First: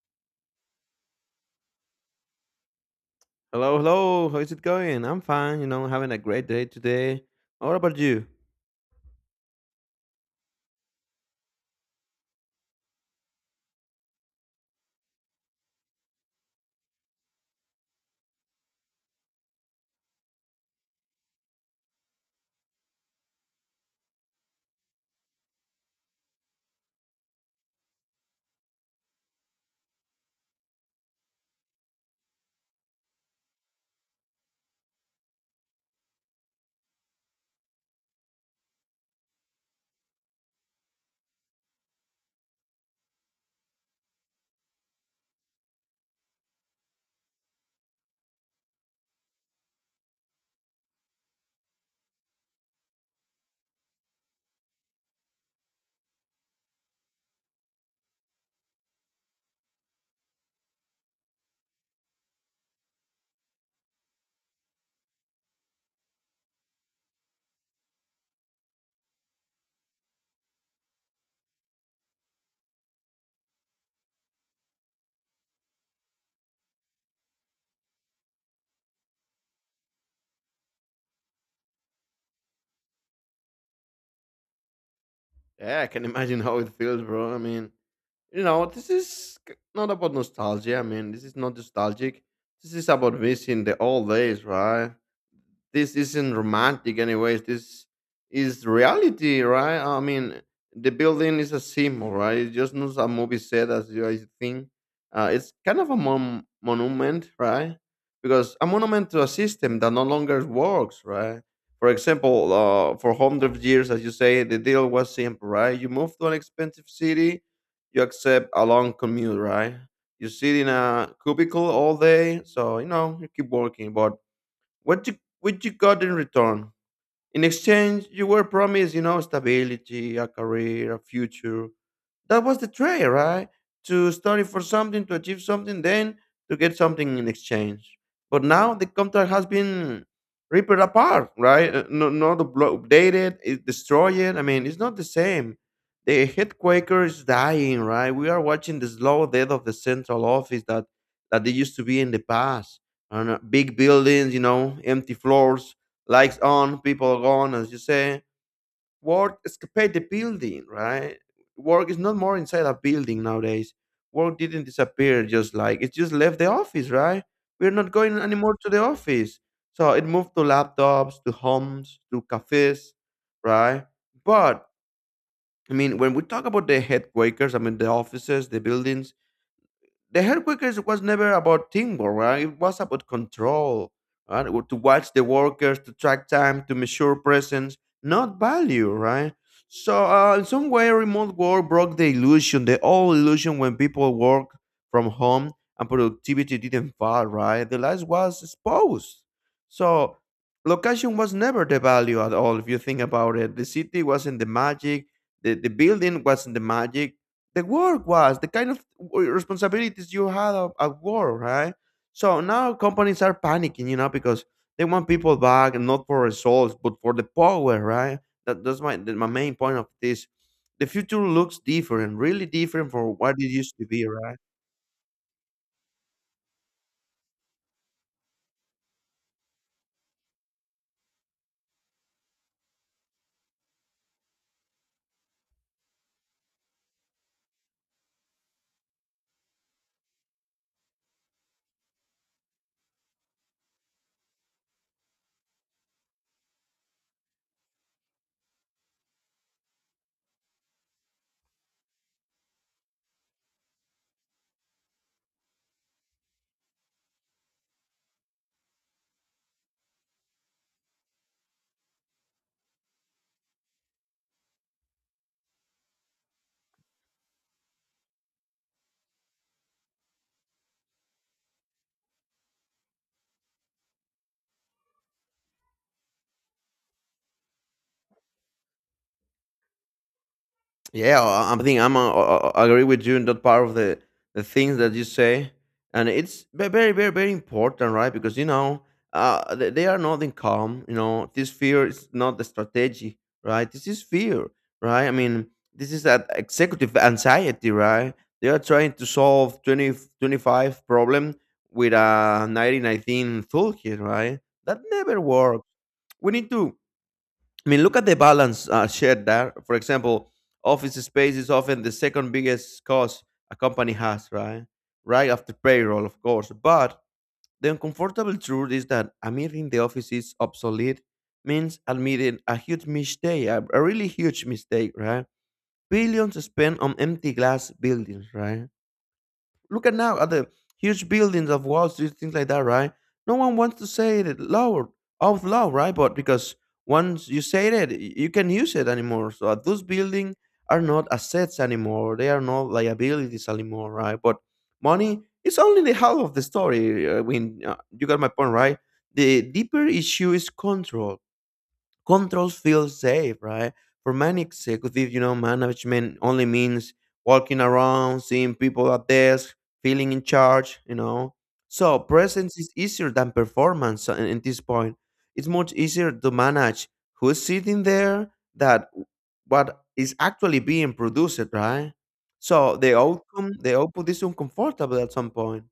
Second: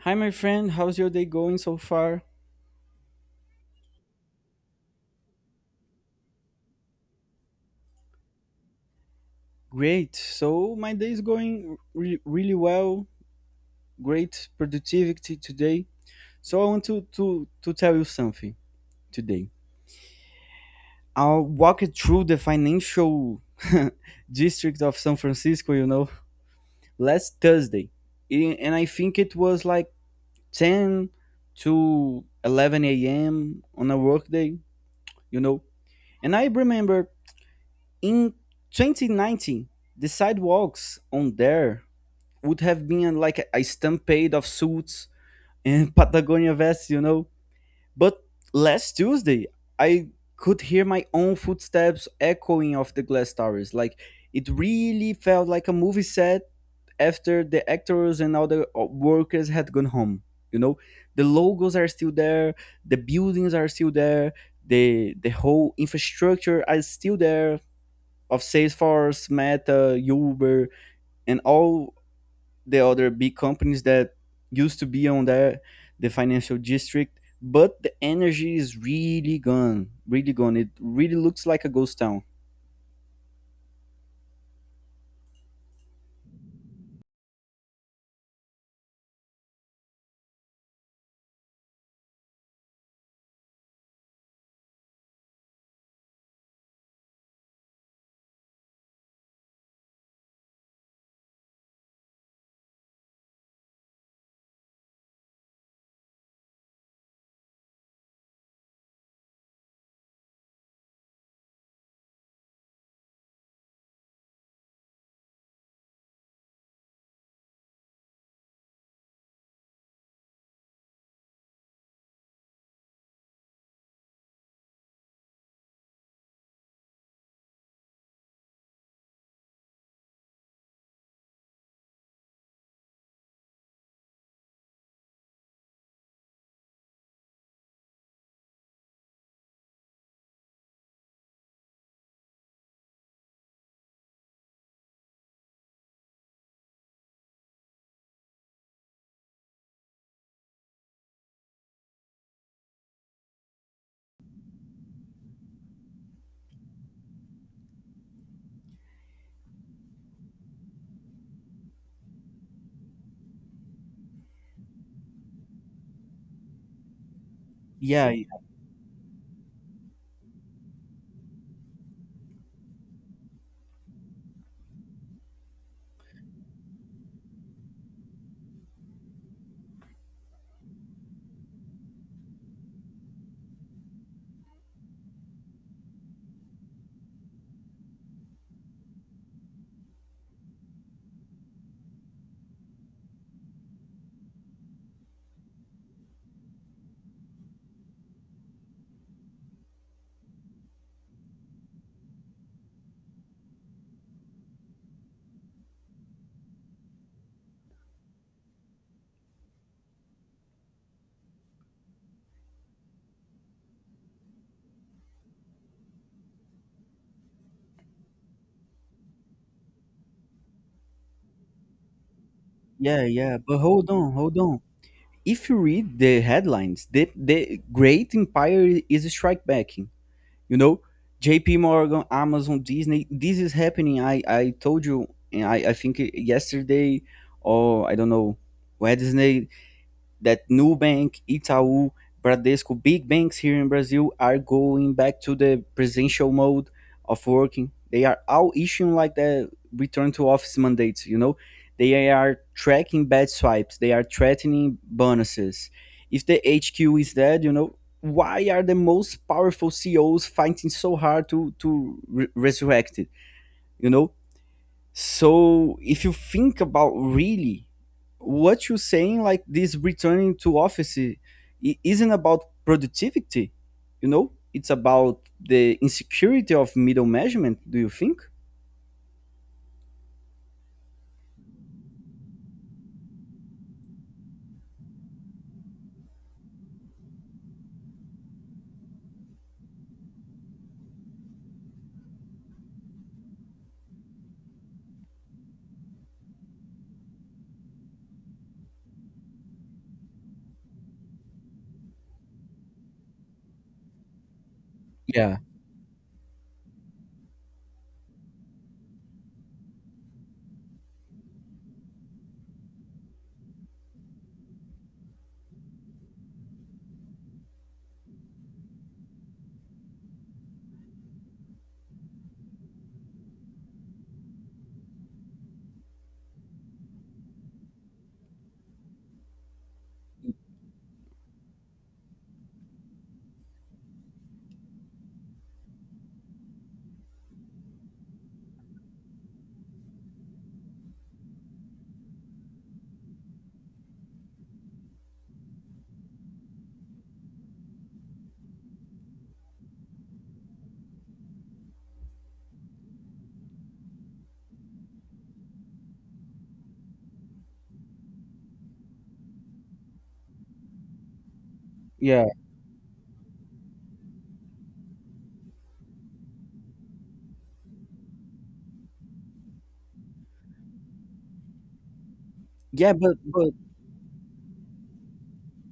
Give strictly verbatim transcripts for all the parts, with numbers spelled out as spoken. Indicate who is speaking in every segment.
Speaker 1: Hi, my friend. How's your day going so far?
Speaker 2: Hello, hello. How is it going? I'm fine. You know, having a great day today. What about you?
Speaker 1: Great. So, my day is going re- really well. Great productivity today. So, I want to, to, to tell you something today. I'll walk it through the financial district of San Francisco, you know, last Thursday. I- And I think it was like ten to eleven a m on a workday, you know. And I remember in twenty nineteen, the sidewalks on there would have been like a stampede of suits and Patagonia vests, you know. But last Tuesday, I could hear my own footsteps echoing off the glass towers. Like it really felt like a movie set after the actors and other uh, workers had gone home. You know, the logos are still there, the buildings are still there, the the whole infrastructure is still there, of Salesforce, Meta, Uber, and all the other big companies that used to be on there, the financial district, but the energy is really gone, really gone. It really looks like a ghost town.
Speaker 2: Yeah, I can imagine how it feels, bro. I mean, you know, this is k- not about nostalgia. I mean, this is not nostalgic. This is about missing the old days, right? This isn't romantic anyways, this is reality, right? I mean, the building is a symbol, right? It's just not a movie set as you guys think. Uh, it's kind of a mon- monument, right? Because a monument to a system that no longer works, right? For example, uh, for hundreds of years, as you say, the deal was simple, right? You move to an expensive city, you accept a long commute, right? You sit in a cubicle all day, so you know you keep working, but what you what you got in return? In exchange, you were promised, you know, stability, a career, a future. That was the trade, right? To study for something, to achieve something, then to get something in exchange. But now the contract has been ripped apart, right? Uh, No, not updated, it's destroyed. I mean, it's not the same. The head Quaker is dying, right? We are watching the slow death of the central office that that they used to be in the past. And uh, big buildings, you know, empty floors, lights on, people gone, as you say. Work escaped the building, right? Work is not more inside a building nowadays. Work didn't disappear, just like it just left the office, right? We're not
Speaker 1: Yeah,
Speaker 2: going anymore to the office. So it moved to laptops, to homes, to cafes, right? But I mean, when we talk about the headquarters, I mean the offices, the buildings, the hair was never about teamwork, right? It was about control, right? Or to watch the workers, to track time, to measure presence, not value, right? So, uh, in some way, remote work broke the illusion, the old illusion when people work from home and productivity didn't fall, right? The life was exposed. So, location was never the value at all, if you think about it. The city wasn't the magic, the, the building wasn't the magic. The work was the kind of responsibilities you had at at work, right? So now companies are panicking, you know, because they want people back and not for results, but for the power, right? That, that's my that my main point of this. The future looks different, really different
Speaker 1: yeah,
Speaker 2: from what
Speaker 1: yeah.
Speaker 2: it
Speaker 1: But
Speaker 2: used to
Speaker 1: hold
Speaker 2: be,
Speaker 1: on,
Speaker 2: right?
Speaker 1: hold on. If you read the headlines, the the Great Empire is strike backing. You know, J P. Morgan, Amazon, Disney. This is happening. I I told you, and I I think yesterday, or I don't know, Wednesday, that Nubank, Itaú, Bradesco, big banks here in Brazil are going back to the presidential mode of working. They are all issuing like the return to office mandates, you know. They are tracking bad swipes, they are threatening bonuses. If the H Q is dead, you know, why are the most powerful C E Os fighting so hard to to re- resurrect it? You know, so if you think about really what you're saying, like this returning to office i- isn't about productivity, you know, it's about the insecurity of middle management. Do you think?
Speaker 2: Yeah, I I think I'm uh, uh, uh, agree with you in that part of the the things that you say, and it's ve- very, very, very important, right? Because you know, uh, they, they are not in calm. You know, this fear is not the strategy, right? This is fear, right? I mean, this is that executive anxiety, right? They are trying to solve twenty twenty five problem with a nineteen nineteen toolkit, right? That never
Speaker 1: Yeah,
Speaker 2: works. We need to I mean, look at the balance uh, shared there. For example, office space is often the second biggest cost a company has, right? Right after payroll, of course. But the uncomfortable truth is that admitting the office is obsolete means admitting a huge mistake, a, a really huge mistake, right? Billions spent on empty glass buildings, right? Look at now at the huge buildings of Wall Street, things like that, right? No one wants to say it loud, Out loud, right? But because once you say it, y- you can use it anymore. So at those buildings are not assets anymore; they are not liabilities anymore, right? But money is only the half of the story. uh, I mean, uh, you got my point, right? The deeper issue is control. Controls feel safe, right? For many executives, you know, management only means walking around, seeing people at desk, feeling in charge, you know. So
Speaker 1: yeah.
Speaker 2: presence is easier than performance at at this point. It's much easier to manage who's sitting there that what is actually being produced, right? So
Speaker 1: Yeah,
Speaker 2: the
Speaker 1: but but
Speaker 2: outcome, the output is uncomfortable at some point.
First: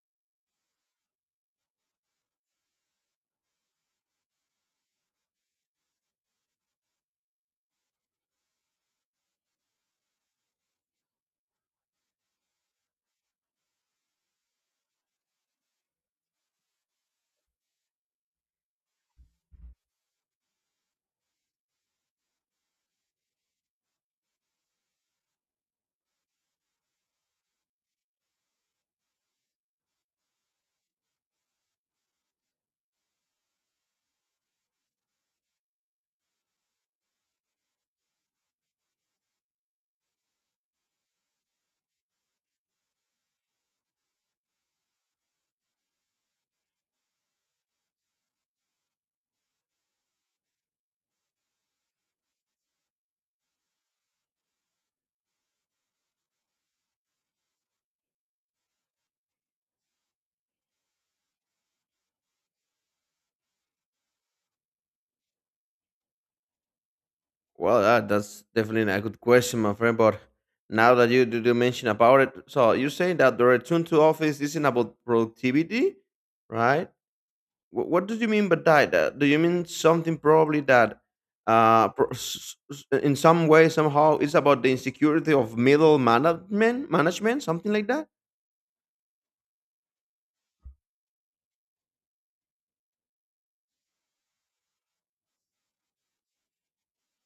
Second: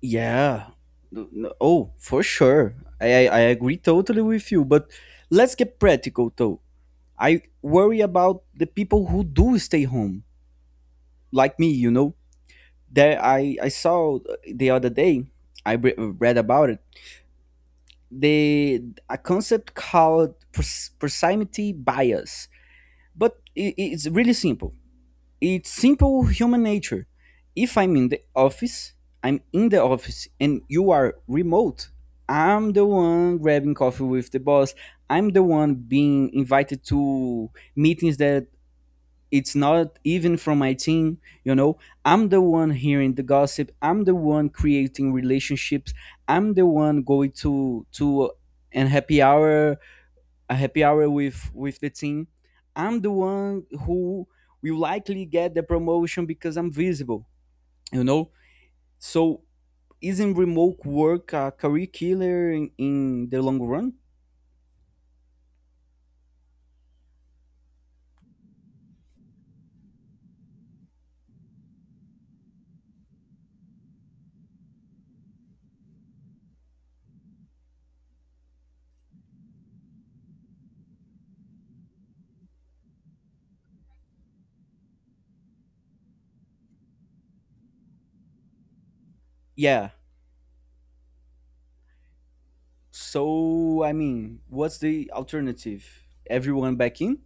Speaker 1: yeah. No- no- Oh, for sure. I, I I agree totally with you. But let's get practical though. I worry about the people who do stay home, like me. You know, there I, I saw the other day i re- read about it, the a concept called pros- proximity bias, but i i- it's really simple, it's simple human nature. If I'm in the office, I'm in the office and you are remote, I'm the one grabbing coffee with the boss, I'm the one being invited to meetings that it's not even from my team, you know, I'm the one hearing the gossip, I'm the one creating relationships, I'm the one going to to an happy hour a happy hour with with the team, I'm the one who will likely get the promotion because I'm visible, you know. So isn't remote work a career killer in, in the long run?
Speaker 2: Well, that, that's definitely a good question, my friend. But now that you do, mention about it, so you're saying that the return to office isn't about productivity, right? What, what do you mean by that? Uh, Do you mean something probably that, uh, pro- s- s- in some way somehow it's about the insecurity of middle management, management, something like that?
Speaker 1: Yeah, so I mean, what's the alternative, everyone back in?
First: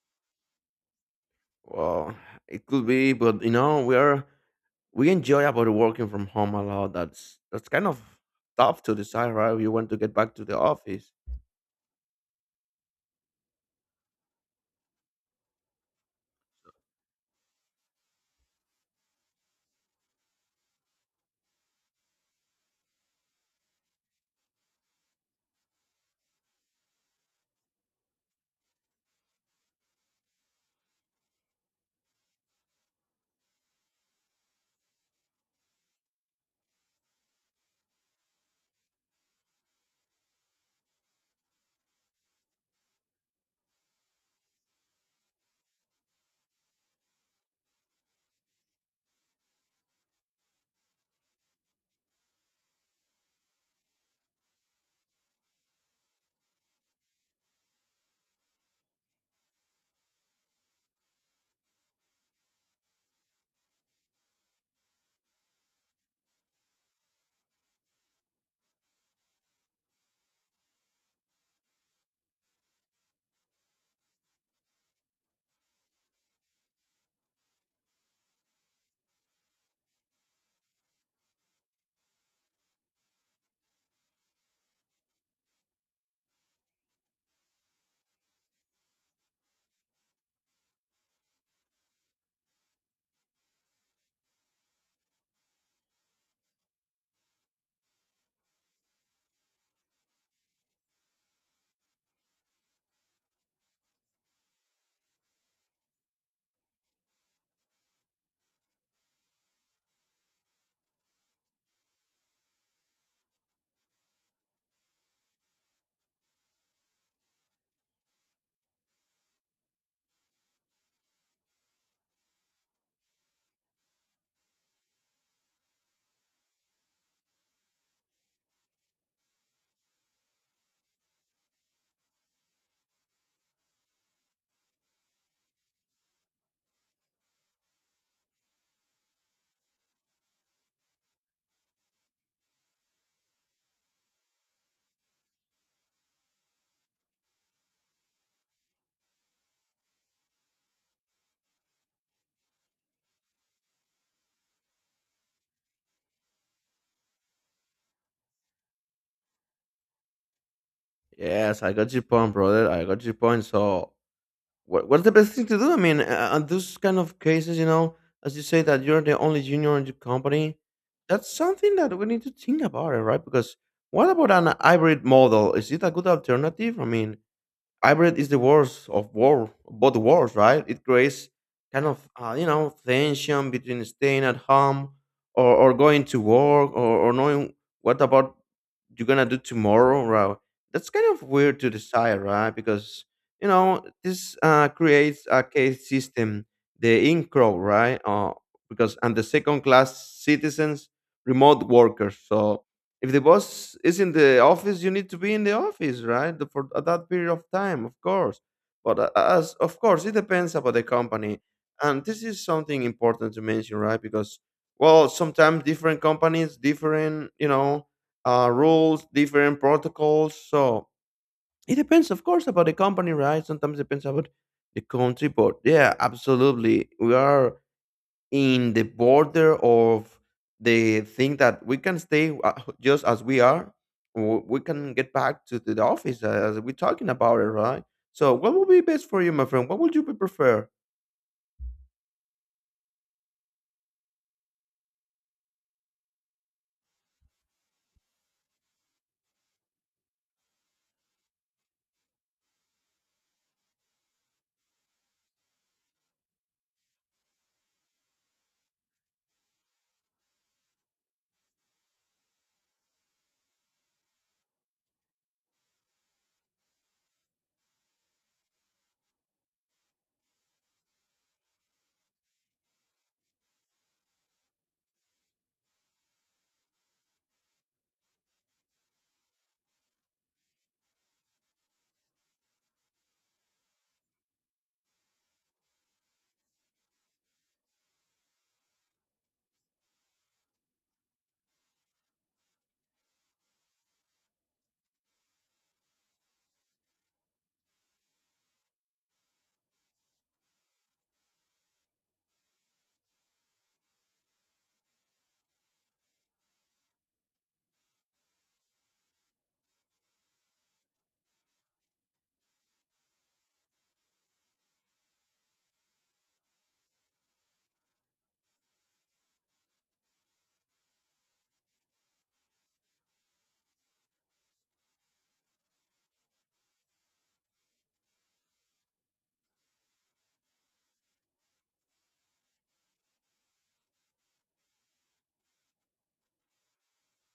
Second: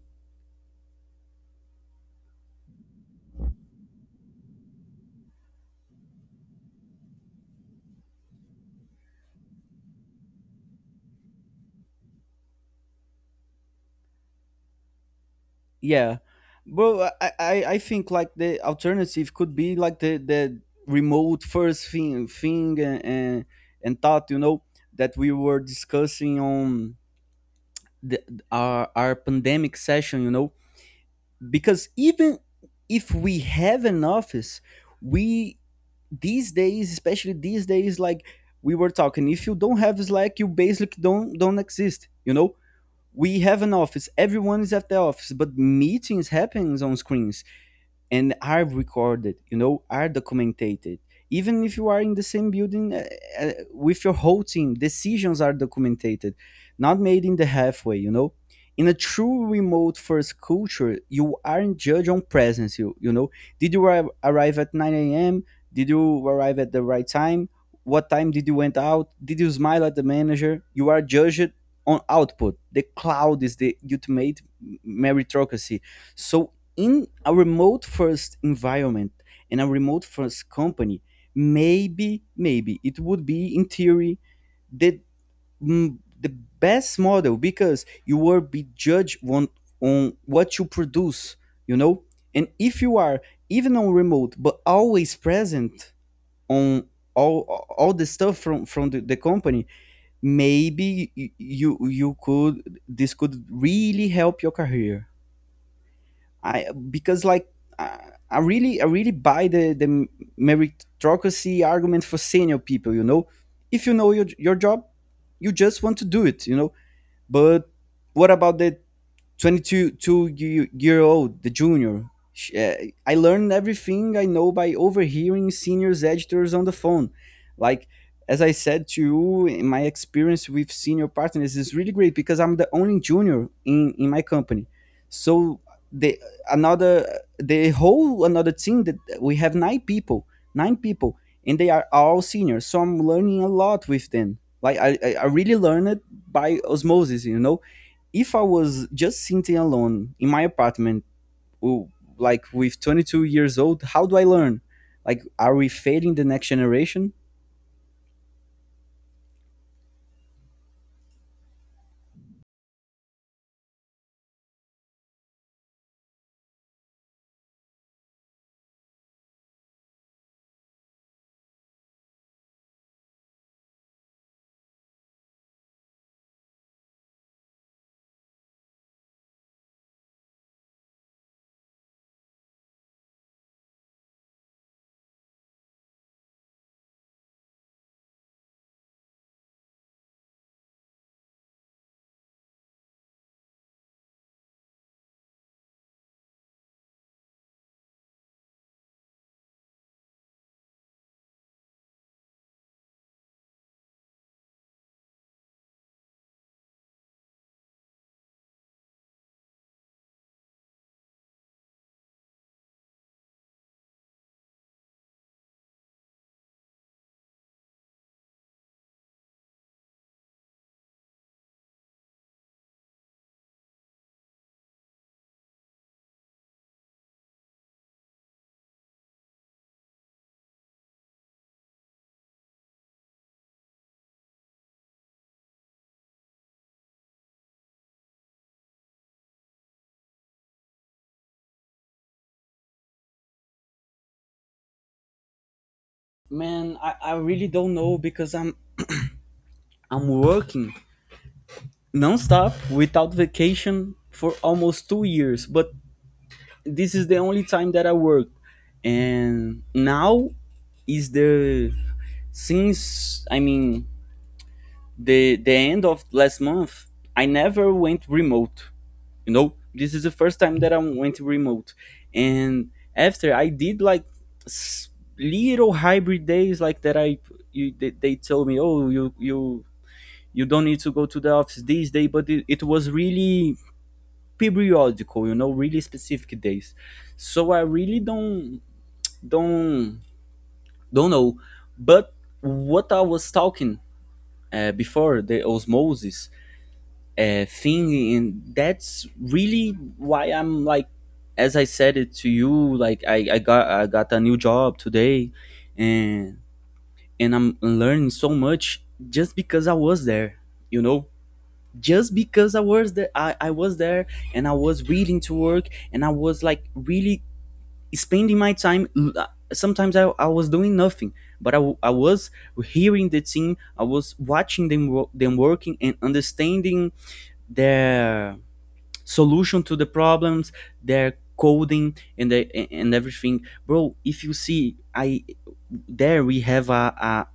Speaker 2: Well, it could be, but you know, we're we enjoy about working from home a lot. That's that's kind of tough to decide, right? You want to get back to the office.
Speaker 1: Yeah, bro. I, I I think like the alternative could be like the the remote first thing thing and and, and thought, you know, that we were discussing on the our our pandemic session. You know, because even if we have an office, we these days, especially these days, like we were talking, if you don't have Slack, you basically don't don't exist. You know, we have an office, everyone is at the office, but meetings happens on screens and are recorded, you know, are documented. Even if you are in the same building, uh, uh, with your whole team, decisions are documented, not made in the halfway, you know. In a true remote first culture, you aren't judged on presence, you, you know, did you arri- arrive at nine a.m, did you arrive at the right time, what time did you went out, did you smile at the manager? You are judged on output. The cloud is the ultimate meritocracy. So in a remote first environment and a remote first company, maybe maybe it would be in theory the mm, the best model, because you will be judged on, on what you produce, you know. And if you are even on remote but always present on all all the stuff from from the, the company, maybe y- you you could, this could really help your career. I because like I, I really I really buy the the meritocracy argument for senior people. You know, if you know your your job, you just want to do it. You know, but what about the twenty-two two ye- year old, the junior? Sh- uh, I learned everything I know by overhearing seniors editors on the phone, like, as I said to you, in my experience with senior partners is really great because I'm the only junior in in my company. So the another the whole another team that we have nine people, nine people, and they are all seniors, so I'm learning a lot with them, like i i I really learned by osmosis, you know. If I was just sitting alone in my apartment, w- like with twenty-two years old, how do I learn? Like, are we failing the next generation?
Speaker 2: Yes, I got your point, brother. I got your point. So, what, what's the best thing to do? I mean, uh, on those kind of cases, you know, as you say that you're the only junior in your company, that's something that we need to think about, it, right? Because what about an hybrid model? Is it a good alternative? I mean, hybrid is the worst of war, both worlds, right? It creates kind of, uh, you know, tension between staying at home or, or going to work, or, or knowing what about you're gonna do tomorrow, right? That's kind of weird to decide, right? Because you know this uh, creates a case system, the in crowd, right? Uh, because and the second class citizens, remote workers. So if the boss is in the office, you need to be in the office, right? The- For that period of time, of course. But uh, as of course, it depends about the company, and this is something important to mention, right? Because well, sometimes different companies, different you know uh, rules, different protocols. So it depends, of course, about the company, right? Sometimes it depends about the country, but yeah, absolutely. We are in the border of the thing that we can stay uh, just as we are. Or we can get back to the office as we're talking about it, right? So, what would be best for you, my friend? What would you prefer?
Speaker 1: Man, I, I really don't know because I'm I'm working nonstop without vacation for almost two years. But this is the only time that I work, and now is the, since I mean the the end of last month. I never went remote, you know, this is the first time that I went remote. And after I did like s- little hybrid days like that, i you, they, they told me, oh, you you you don't need to go to the office this day. But it, it was really periodical, you know, really specific days. So I really don't don't don't know. But what I was talking, uh, before the osmosis uh, thing, and that's really why I'm like, as I said it to you, like i, I got I got a new job today, and and I'm learning so much just because I was there, you know, just because I was there, i, I was there and I was willing to work, and I was like really spending my time. Sometimes i, I was doing nothing, but I, w- I was hearing the team, I was watching them wo- them working and understanding their solution to the problems, their coding and the, and everything. Bro, if you see I there we have a, a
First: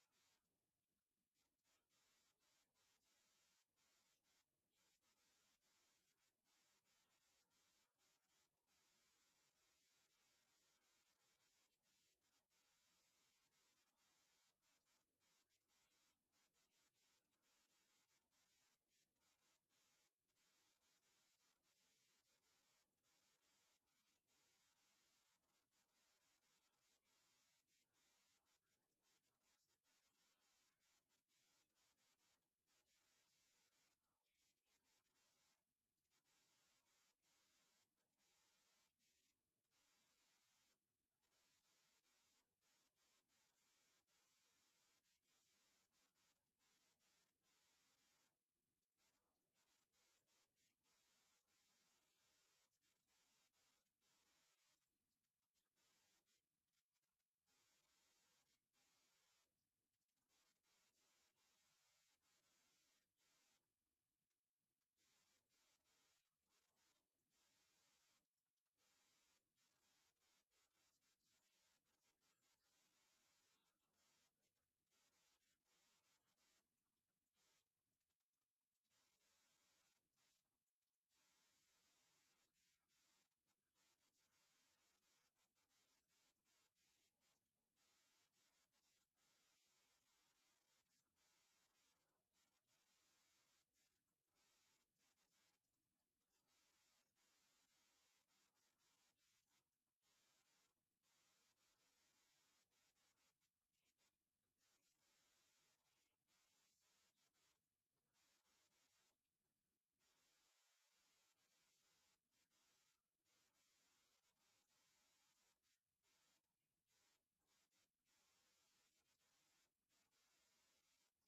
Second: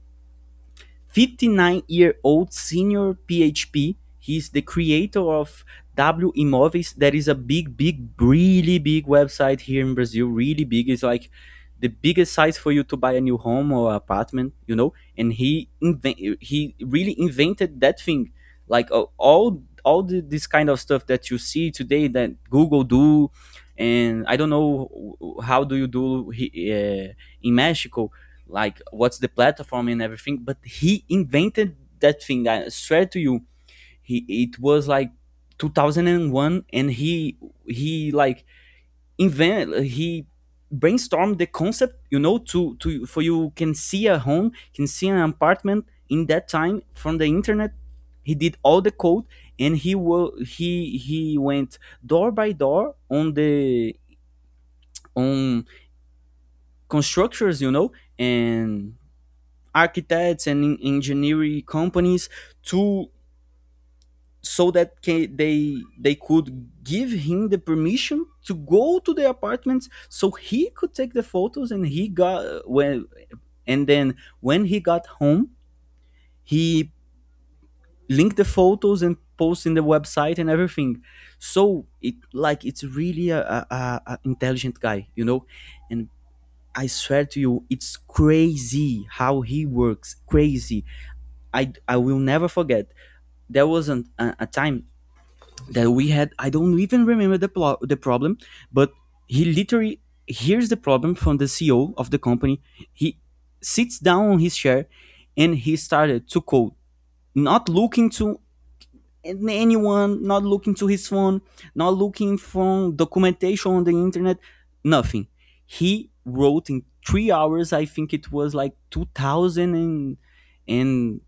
Speaker 1: fifty-nine year old senior P H P. He's the creator of W Imóveis. That is a big, big, really big website here in Brazil. Really big. It's like the biggest size for you to buy a new home or apartment, you know. And he invent, he really invented that thing. Like uh, all all the, this kind of stuff that you see today that Google do, and I don't know how do you do he- uh, in Mexico, like what's the platform and everything, but he invented that thing, I swear to you. He it was like two thousand one, and he he like invented he brainstormed the concept, you know, to to for you can see a home, can see an apartment in that time from the internet. He did all the code, and he will he he went door by door on the on constructors, you know, and architects and engineering companies, to so that ca they they could give him the permission to go to the apartments, so he could take the photos. And he got when and then when he got home, he linked the photos and post in the website and everything. So it like it's really a, a a intelligent guy, you know. And I swear to you, it's crazy how he works, crazy. I I will never forget, there was an, a, a time that we had, I don't even remember the plo- the problem, but he literally hears the problem from the CEO of the company. He sits down on his chair, and he started to code, not looking to anyone, not looking to his phone, not looking for documentation on the internet, nothing. He wrote in three hours, I think, it was like two thousand and and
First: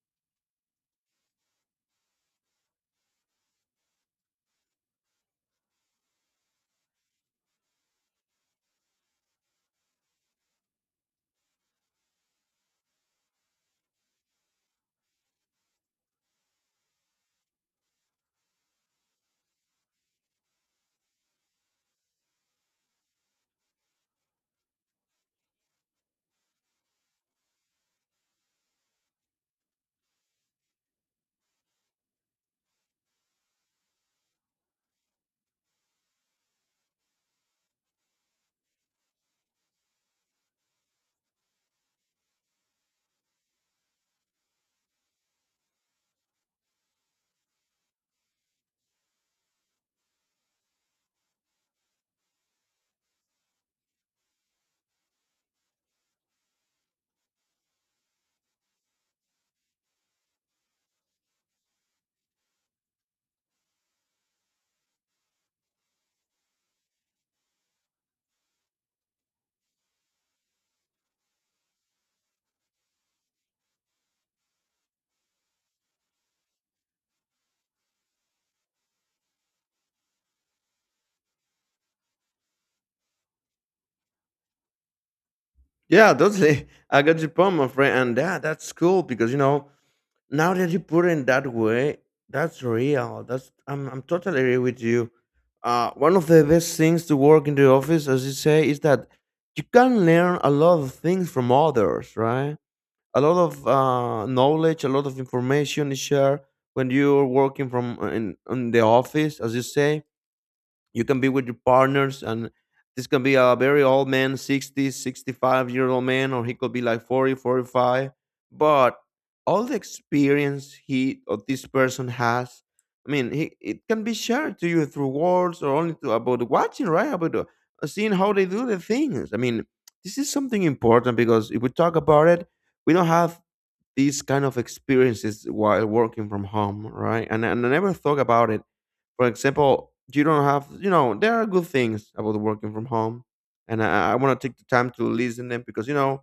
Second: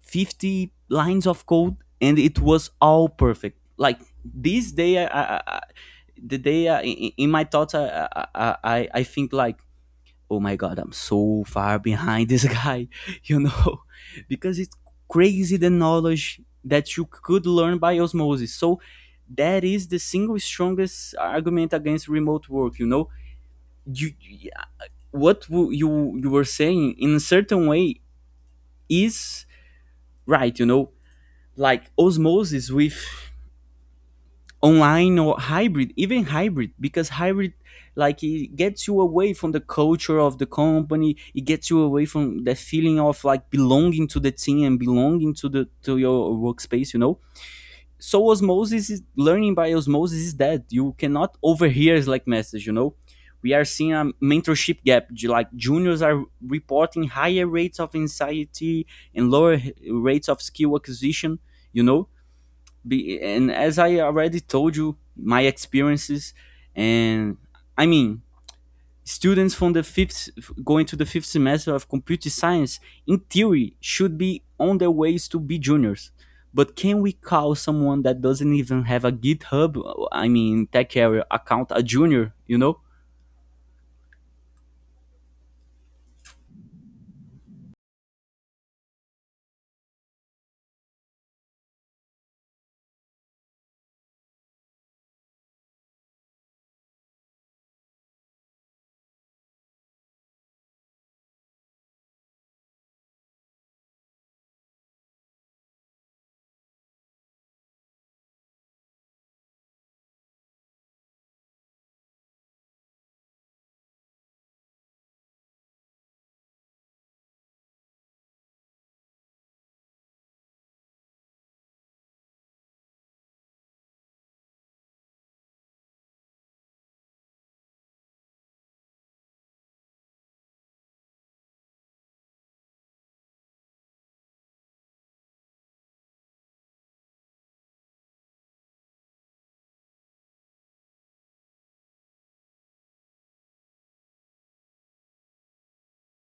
Speaker 1: fifty lines of code, and it was all perfect. Like this day I, I, I, the day I, in my thoughts, I, I I I think like, oh my god, I'm so far behind this guy. You know, because it's crazy the knowledge that you could learn by osmosis. So that is the single strongest argument against remote work, you know. You what wo- you you were saying in a certain way is right, you know. Like osmosis with online or hybrid, even hybrid, because hybrid, like it gets you away from the culture of the company, it gets you away from the feeling of like belonging to the team and belonging to the to your workspace, you know. So osmosis is learning by osmosis, is that you cannot overhear slack message, you know. We are seeing a mentorship gap, like juniors are reporting higher rates of anxiety and lower rates of skill acquisition. You know, be, and as I already told you, my experiences, and I mean, students from the fifth going to the fifth semester of computer science, in theory, should be on their ways to be juniors. But can we call someone that doesn't even have a GitHub, I mean, tech area account, a junior? You know?
Speaker 2: Yeah, totally. I got your point, my friend, and yeah, that's cool because you know, now that you put it in that way, that's real. That's I'm I'm totally agree with you. Uh, one of the best things to work in the office, as you say, is that you can learn a lot of things from others, right? A lot of uh, knowledge, a lot of information is shared when you're working from uh, in, in the office. As you say, you can be with your partners and this can be a very old man sixty, sixty-five year old man, or he could be like forty, forty-five. But all the experience he or this person has, I mean, he, it can be shared to you through words, or only to about watching, right? About uh, seeing how they do the things. I mean, this is something important because if we talk about it, we don't have these kind of experiences while working from home, right? And, and I never thought about it. For example, you don't have, you know, there are good things about working from home, and I, I want to take the time to listen them because you know,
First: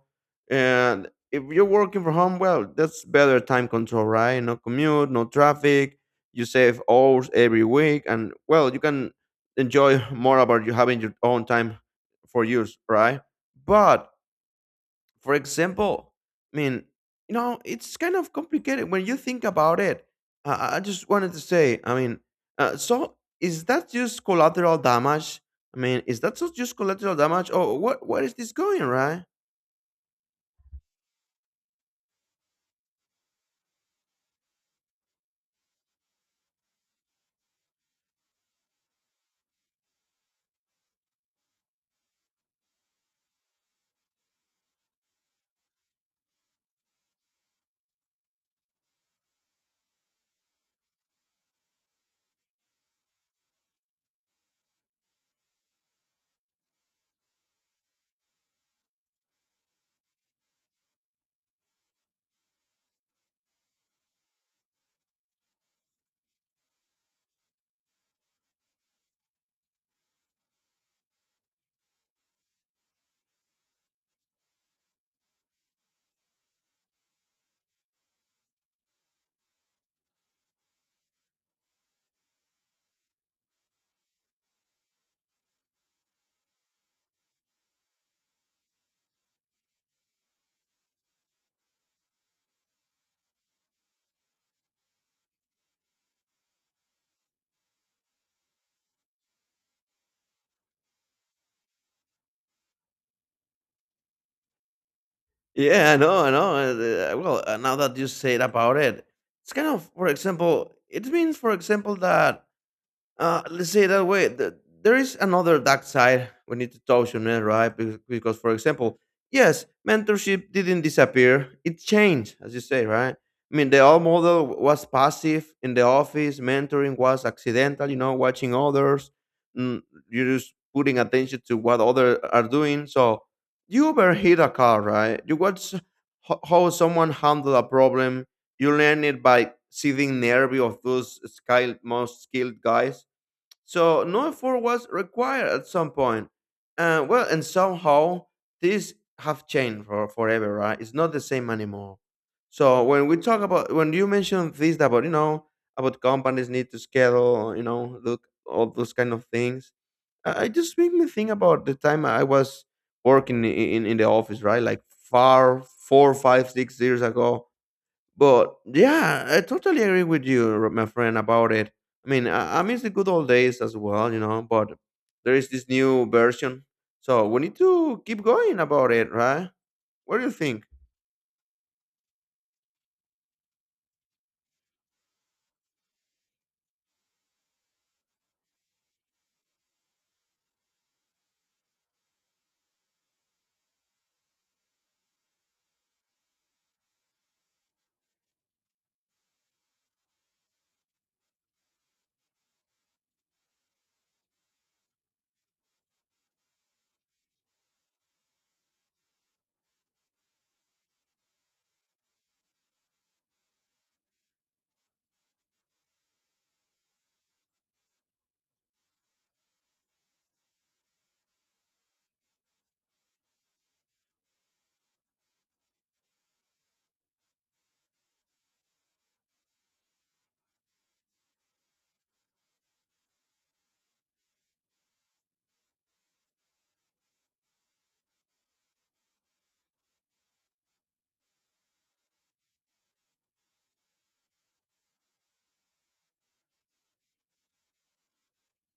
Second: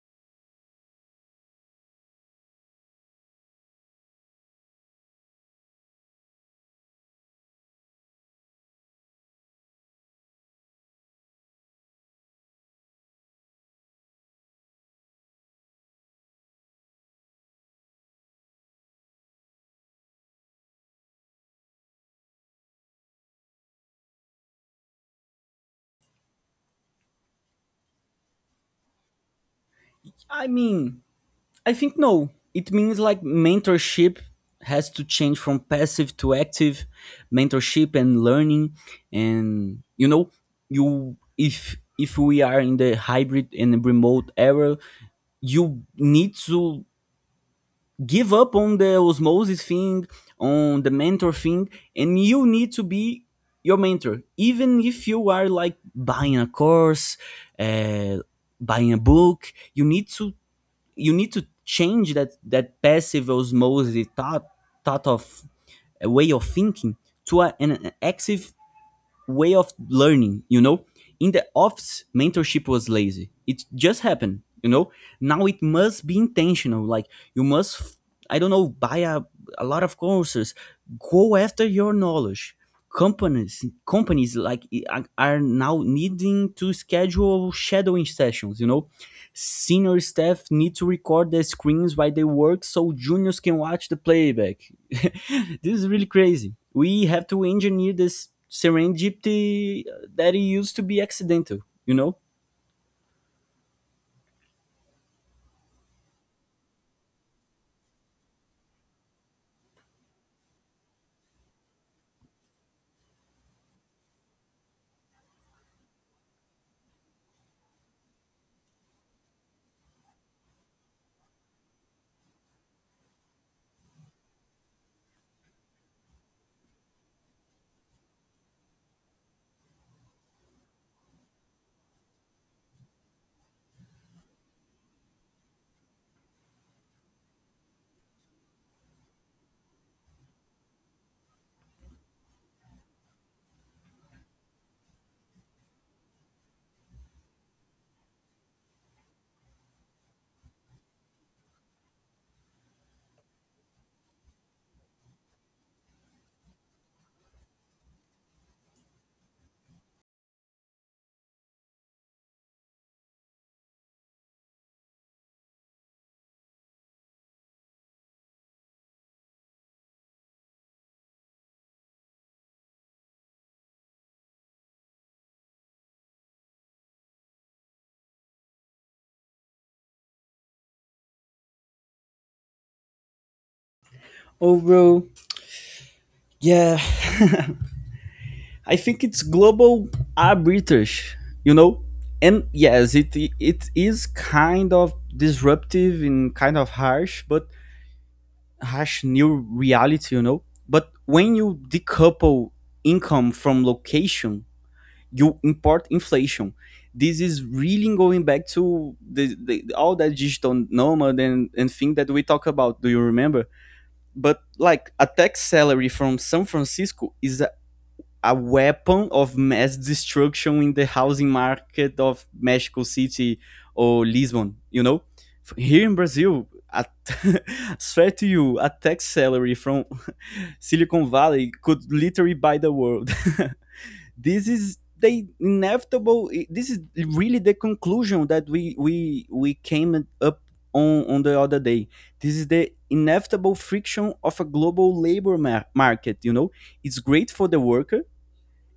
Speaker 2: and if you're working from home, well, that's better time control, right? No commute, no traffic. You save hours every week, and well, you can enjoy more about you having your own time for use, right? But for example, I mean, you know, it's kind of complicated when you think about it. I, I I just wanted to say, I mean, uh, so is that just collateral damage? I mean, is that so just collateral damage? Or what? Where is this going, right?
Speaker 1: I mean, I think no. It means like mentorship has to change from passive to active mentorship and learning. And you know, you if if we are in the hybrid and remote era, you need to give up on the osmosis thing, on the mentor thing, and you need to be your mentor, even if you are like buying a course, uh, buying a book. You need to, you need to change that that passive osmosis thought thought of a way of thinking to a, an active way of learning, you know? In the office, mentorship was lazy. It just happened, you know? Now it must be intentional. Like, you must, I don't know, buy a, a lot of courses, go after your knowledge. Companies, companies like are are now needing to schedule shadowing sessions. You know, senior staff need to record their screens while they work so juniors can watch the playback. This is really crazy. We have to engineer this serendipity that it used to be accidental, you know?
Speaker 2: Yeah, I know, I know. uh, uh, Well, uh, now that you said about it, it's kind of, for example, it means, for example, that Uh, let's say it that way. The, there is another dark side we need to touch on it, right? Be- Because, for example, yes, mentorship didn't disappear. It changed, as you say, right? I mean, the old model was passive in the office. Mentoring was accidental, you know, watching others. Mm, you're just putting attention to what others are doing. So you overheat a car, right? You watch ho- how someone handled a problem. You learn it by seeing the nerve of those skilled, most skilled guys, so no effort was required at some point. uh. Well, and somehow these have changed for forever, right? It's not the same anymore. So when we talk about when you mention this about you know, about companies need to schedule, you know, look all those kind of things. I, I just make me think about the time I was working in, in in the office, right? Like far four, five, six years ago, but yeah, I totally agree with you, r- my friend, about it. I mean, I, I miss the good old days as well, you know, but there is this new version. So we need to keep going about it, right? What do you think?
Speaker 1: Overall, yeah, I think it's global are you know? And yes, it it is kind of disruptive and kind of harsh, but harsh new reality, you know? But when you decouple income from location, you import inflation. This is really going back to the, the all that digital nomad and, and thing that we talk about. Do you remember? But like a tax salary from San Francisco is a, a weapon of mass destruction in the housing market of Mexico City or Lisbon, you know? Here in Brazil, I swear to you, a tax salary from Silicon Valley could literally buy the world. This is the inevitable, this is really the conclusion that we we we came up on on the other day. This is the inevitable friction of a global labor mar- market, you know? It's great for the worker,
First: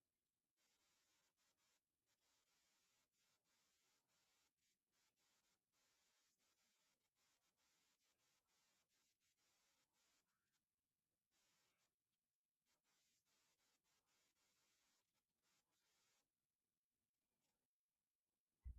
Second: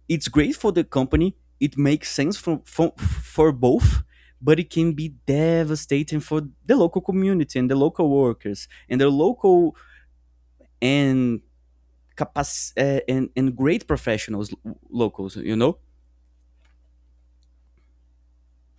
Speaker 1: it's great for the company. It makes sense for for, for both, but it can be devastating for the local community and the local workers and the local and capac- uh, and, and great professionals locals, you know?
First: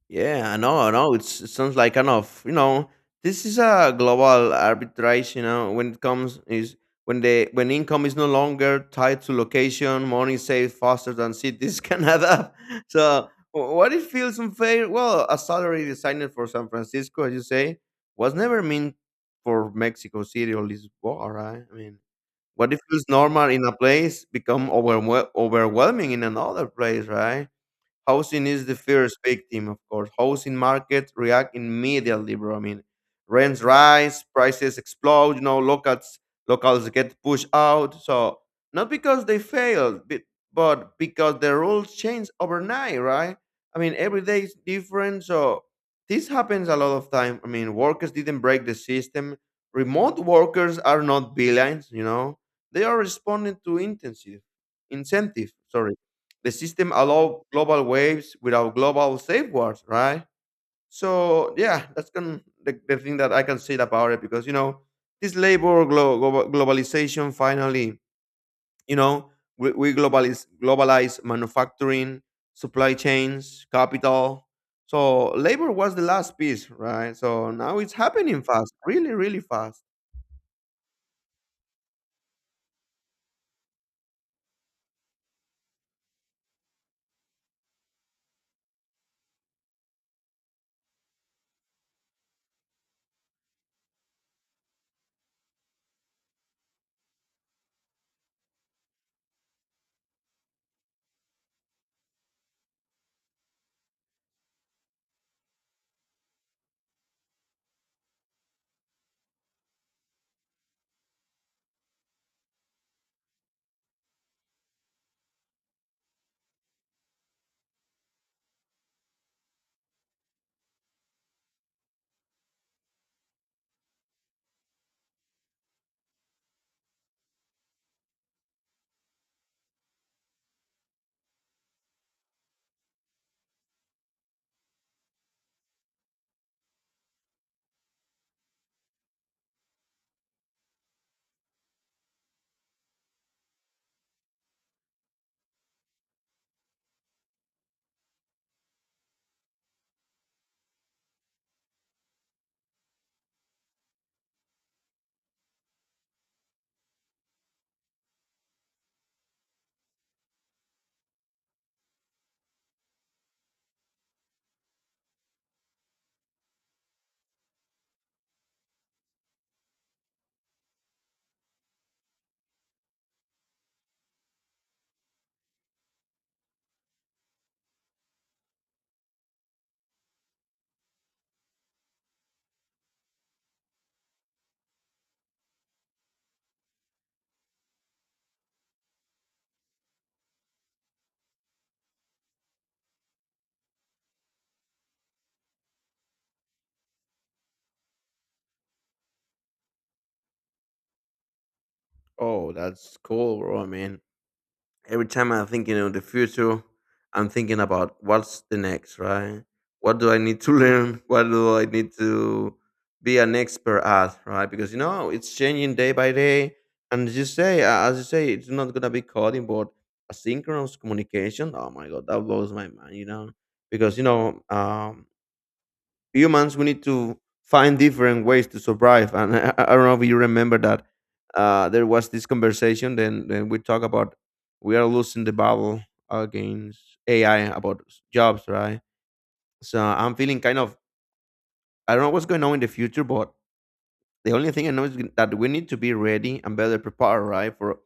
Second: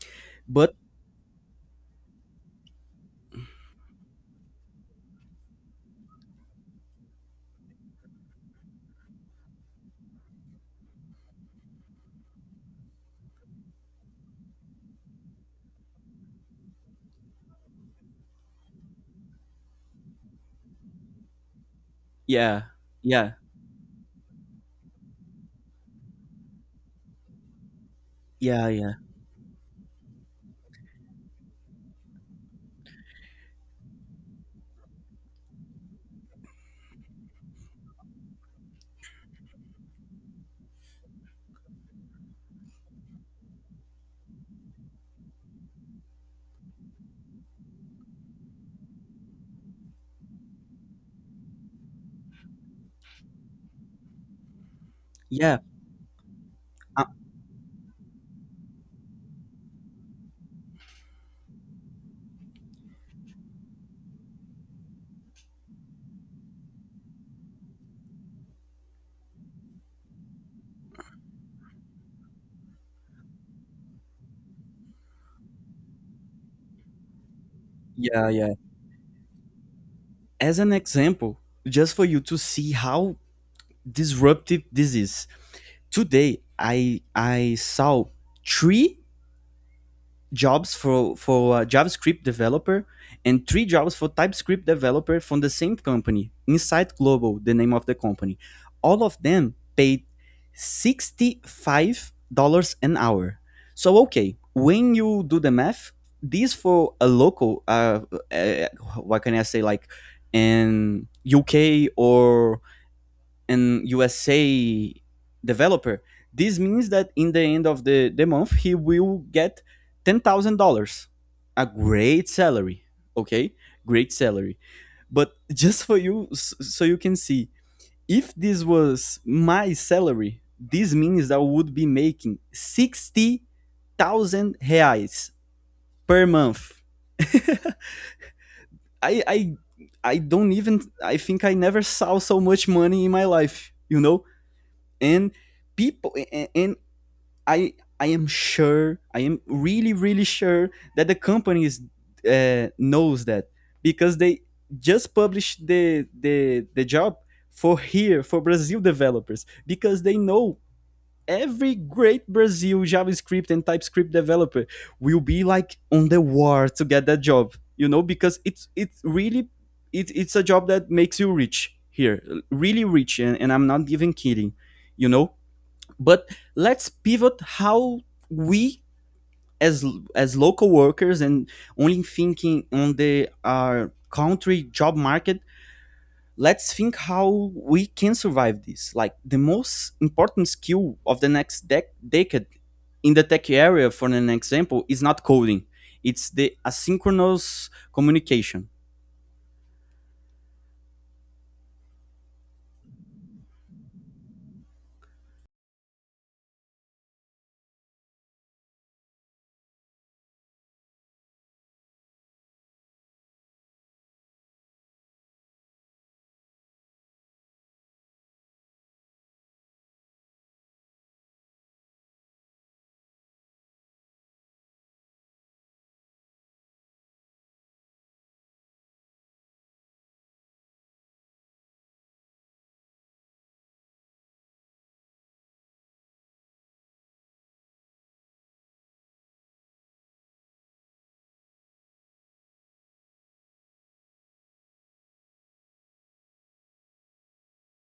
Speaker 2: Yeah, I
Speaker 1: But
Speaker 2: know, I know. It's, it sounds like kind of, you know, this is a global arbitrage, you know, when it comes is when the when income is no longer tied to location, money saved faster than cities can add up. So wh- what it feels unfair? Well, a salary designed for San Francisco, as you say, was never meant for Mexico City or Lisbon, right? I mean,
Speaker 1: yeah.
Speaker 2: what it feels
Speaker 1: Yeah.
Speaker 2: normal in a place become overwhel- overwhelming in another place, right? Housing is
Speaker 1: Yeah,
Speaker 2: the
Speaker 1: yeah.
Speaker 2: first victim, of course. Housing market react immediately, bro. I mean, rents rise, prices explode. You know, locals locals get pushed out. So not because they failed, but but because the rules change overnight, right? I mean, every day is different. So this happens a lot of time. I mean, workers didn't break the system. Remote workers are not villains. You know, they are responding to intensive incentive.
Speaker 1: Yeah.
Speaker 2: Sorry, the system
Speaker 1: Uh,
Speaker 2: allow global waves without global safeguards, right? So yeah, that's can, the, the thing that I can say about it, because you know this labor glo- global globalization finally, you know, we, we globalize globalize manufacturing, supply chains, capital. So labor was the last piece, right? So now it's
Speaker 1: yeah,
Speaker 2: happening
Speaker 1: yeah.
Speaker 2: fast, really, really fast.
Speaker 1: As an example, just for you to see how disruptive this is. Today I I saw three jobs for for a JavaScript developer and three jobs for TypeScript developer from the same company, Insight Global, the name of the company. All of them paid sixty-five dollars an hour. So okay, when you do the math, these for a local, uh, uh, what can I say, like in U K or and U S A developer, this means that in the end of the, the month he will get ten thousand dollars. A great salary. Okay? Great salary. But just for you so you can see, if this was my salary, this means that I would be making sixty thousand reais per month. I I I don't even, I think I never saw so much money in my life, you know? And people and, and i i am sure, I am really really sure that the companies uh, knows that because they just published the the the job for here for Brazil developers, because they know every great Brazil JavaScript and TypeScript developer will be like on the war to get that job, you know? Because it's it's really, it, it's a job that makes you rich here, really rich. And, and I'm not even kidding, you know? But let's pivot how we as as local workers and only thinking on the our country job market, let's think how we can survive this. Like, the most important skill of the next dec- decade in the tech area, for an example, is not coding, it's the asynchronous communication.
Speaker 2: Oh, that's cool, bro, man. Every time I'm thinking of the future, I'm thinking about what's the next, right? What do I need to learn? What do I need to be an expert at, right? Because you know it's changing day by day, and as you say, uh, as you say, it's not gonna be coding, but asynchronous communication. Oh my god, that blows my mind, you know, because you know, um, humans we need to find different ways to survive, and i, I I don't know if you remember that uh, there was this conversation, then, then we talk about we are losing the battle against ai about s- jobs, right? So I'm feeling kind of, I don't know what's going on in the future, but the only thing I know is g- that we need to be ready and better prepared, right? For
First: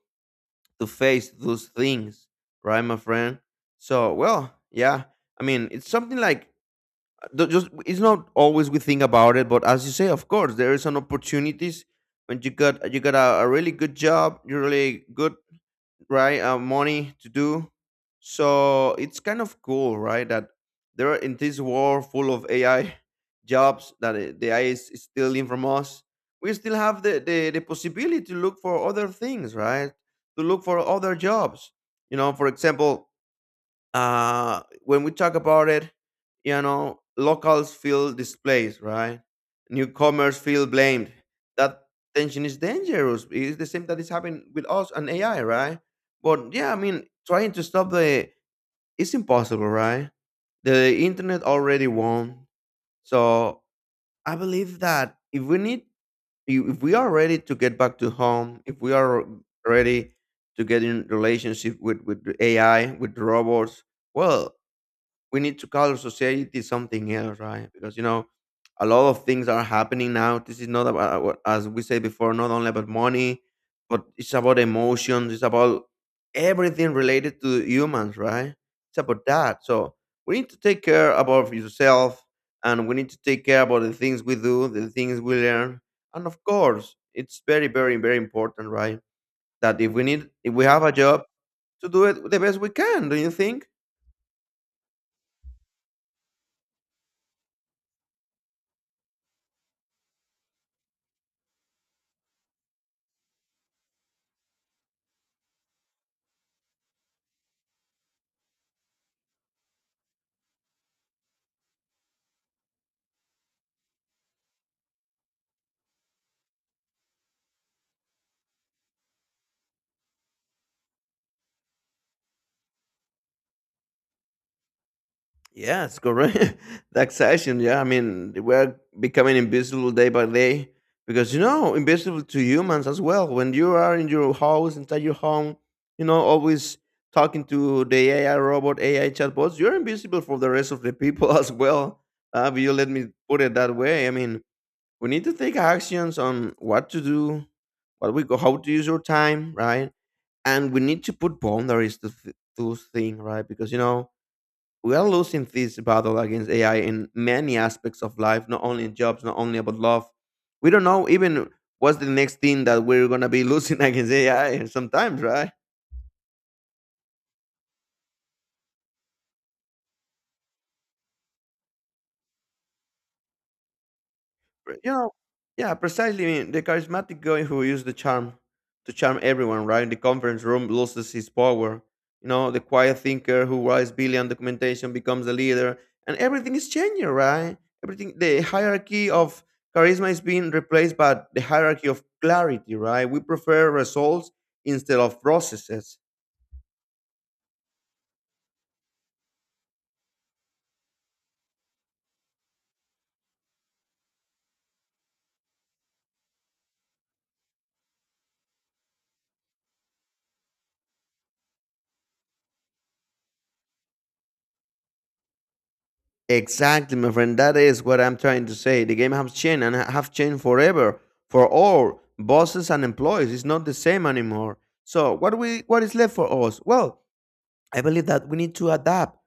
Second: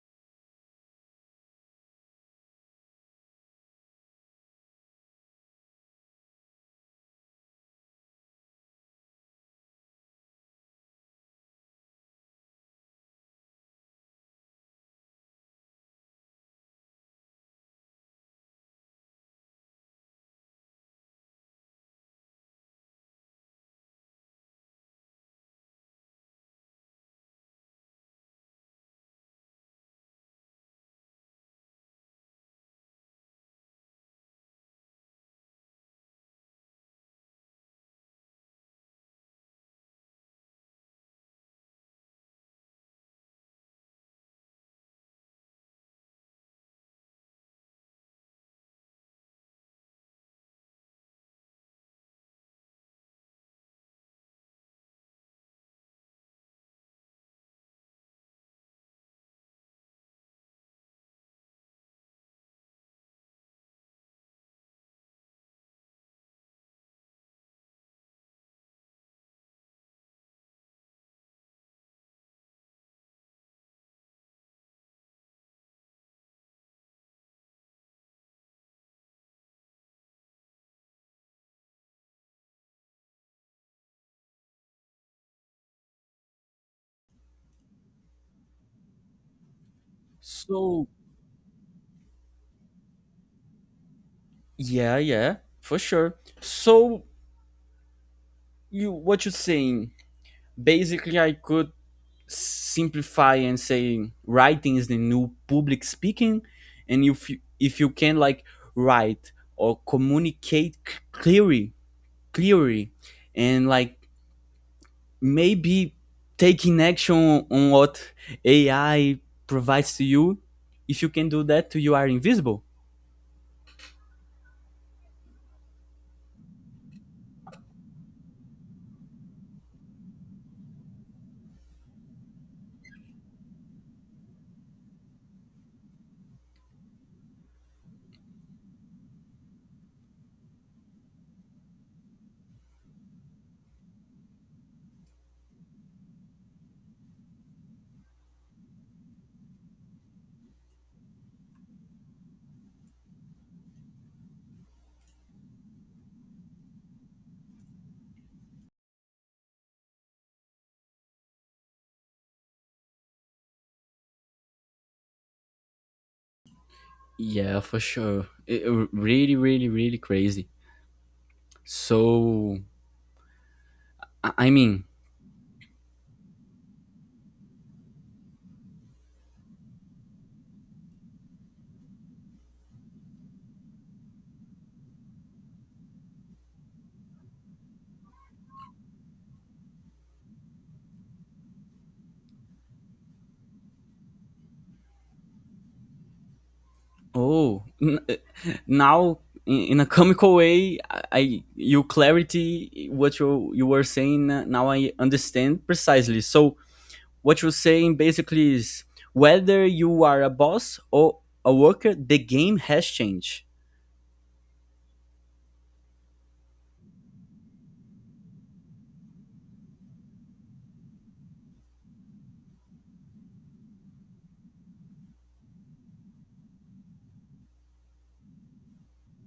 Speaker 2: to face those things, right, my friend. So well, yeah, I mean it's something like, th- just it's not always we think about it, but as you say, of course there is an opportunities, when you got you got a, a really good job, you really good, right? Uh, money to do. So it's kind of cool, right, that there are in this world full of ai jobs that it- the ai is is stealing from us, we still have the, the the possibility to look for other things, right? To look for other jobs, you know. For example, uh when we talk about it, you know, locals feel displaced, right? Newcomers feel blamed. That tension is dangerous. It's the same that is happening with us and ai, right? But yeah, I mean, trying to stop the, it's impossible, right? The internet already won. So I believe that if we need, if we are ready to get back to home, if we are ready to get in relationship with with the ai, with the robots, well, we need to call society something else, right? Because you know, a lot of things are happening now. This is not about, uh, what- as we said before, not only about money, but it's about emotions. It's about everything related to humans, right? It's about that. So we need to take care about yourself, and we need to take care about the things we do, the things we learn, and of course, it's very, very, very important, right? That if we need, if we have
Speaker 1: So
Speaker 2: a job, to do it the best we can. Do you think?
Speaker 1: yeah, yeah, for sure. So you what you're saying basically, I could simplify and say writing is the new public speaking. And if you, if you can like write or communicate clearly clearly, and like maybe taking action on what AI provides to you, if you can do that you are invisible.
Speaker 2: Yes, correct. The accession, yeah. I mean, we're becoming invisible day by day, because you know, invisible to humans as well. When you are in your house, inside your home, you know, always talking to the A I robot, A I chatbots, you're invisible for the rest of the people as well. Uh, if you let me put it that way. I mean, we need to take actions on what to do, what we go, how to use your time, right? And we need to put boundaries to th- to things, right? Because you know we are losing this battle against A I in many aspects of life, not only in jobs, not only about love. We don't know even what's the next thing that we're gonna be losing against A I sometimes, right?
Speaker 1: Yeah, for sure. It, really, really, really crazy. So, I
Speaker 2: But,
Speaker 1: mean,
Speaker 2: you know, yeah, precisely. I mean, the charismatic guy who used the charm to charm everyone, right? In the conference room loses his power. You know, the quiet thinker who writes billion documentation becomes the leader, and everything is changing, right? Everything, the hierarchy of charisma is being replaced by the hierarchy of clarity, right? We prefer results instead of processes.
Speaker 1: oh, n- eh, now in in a comical way, I I- you clarity what you you were saying. uh, Now I understand precisely. So what you're saying basically is whether you are a boss or a worker, the game has changed.
Speaker 2: Exactly, my friend. That is what I'm trying to say. The game has changed and have changed forever for all bosses and employees. It's not the same anymore. So what we what is left for us? Well, I believe that we need to adapt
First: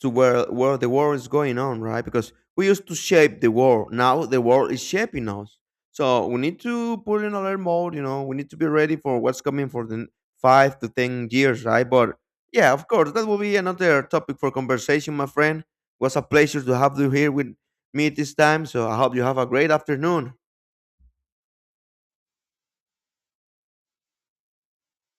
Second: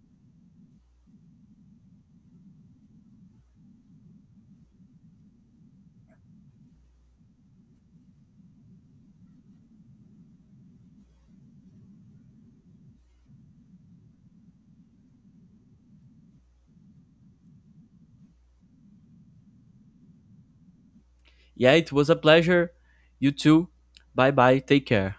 Speaker 2: to where where the world is going on, right? Because we used to shape the world. Now the world is shaping us. So we need to put in alert mode, you know, we need to be ready for what's coming for the n- five to ten years, right? But yeah, of course, that will be another topic for conversation, my friend. It was a pleasure to have you here with me this time. So I hope you have a great afternoon.
Speaker 1: Yeah, it was a pleasure. You too. Bye bye. Take care.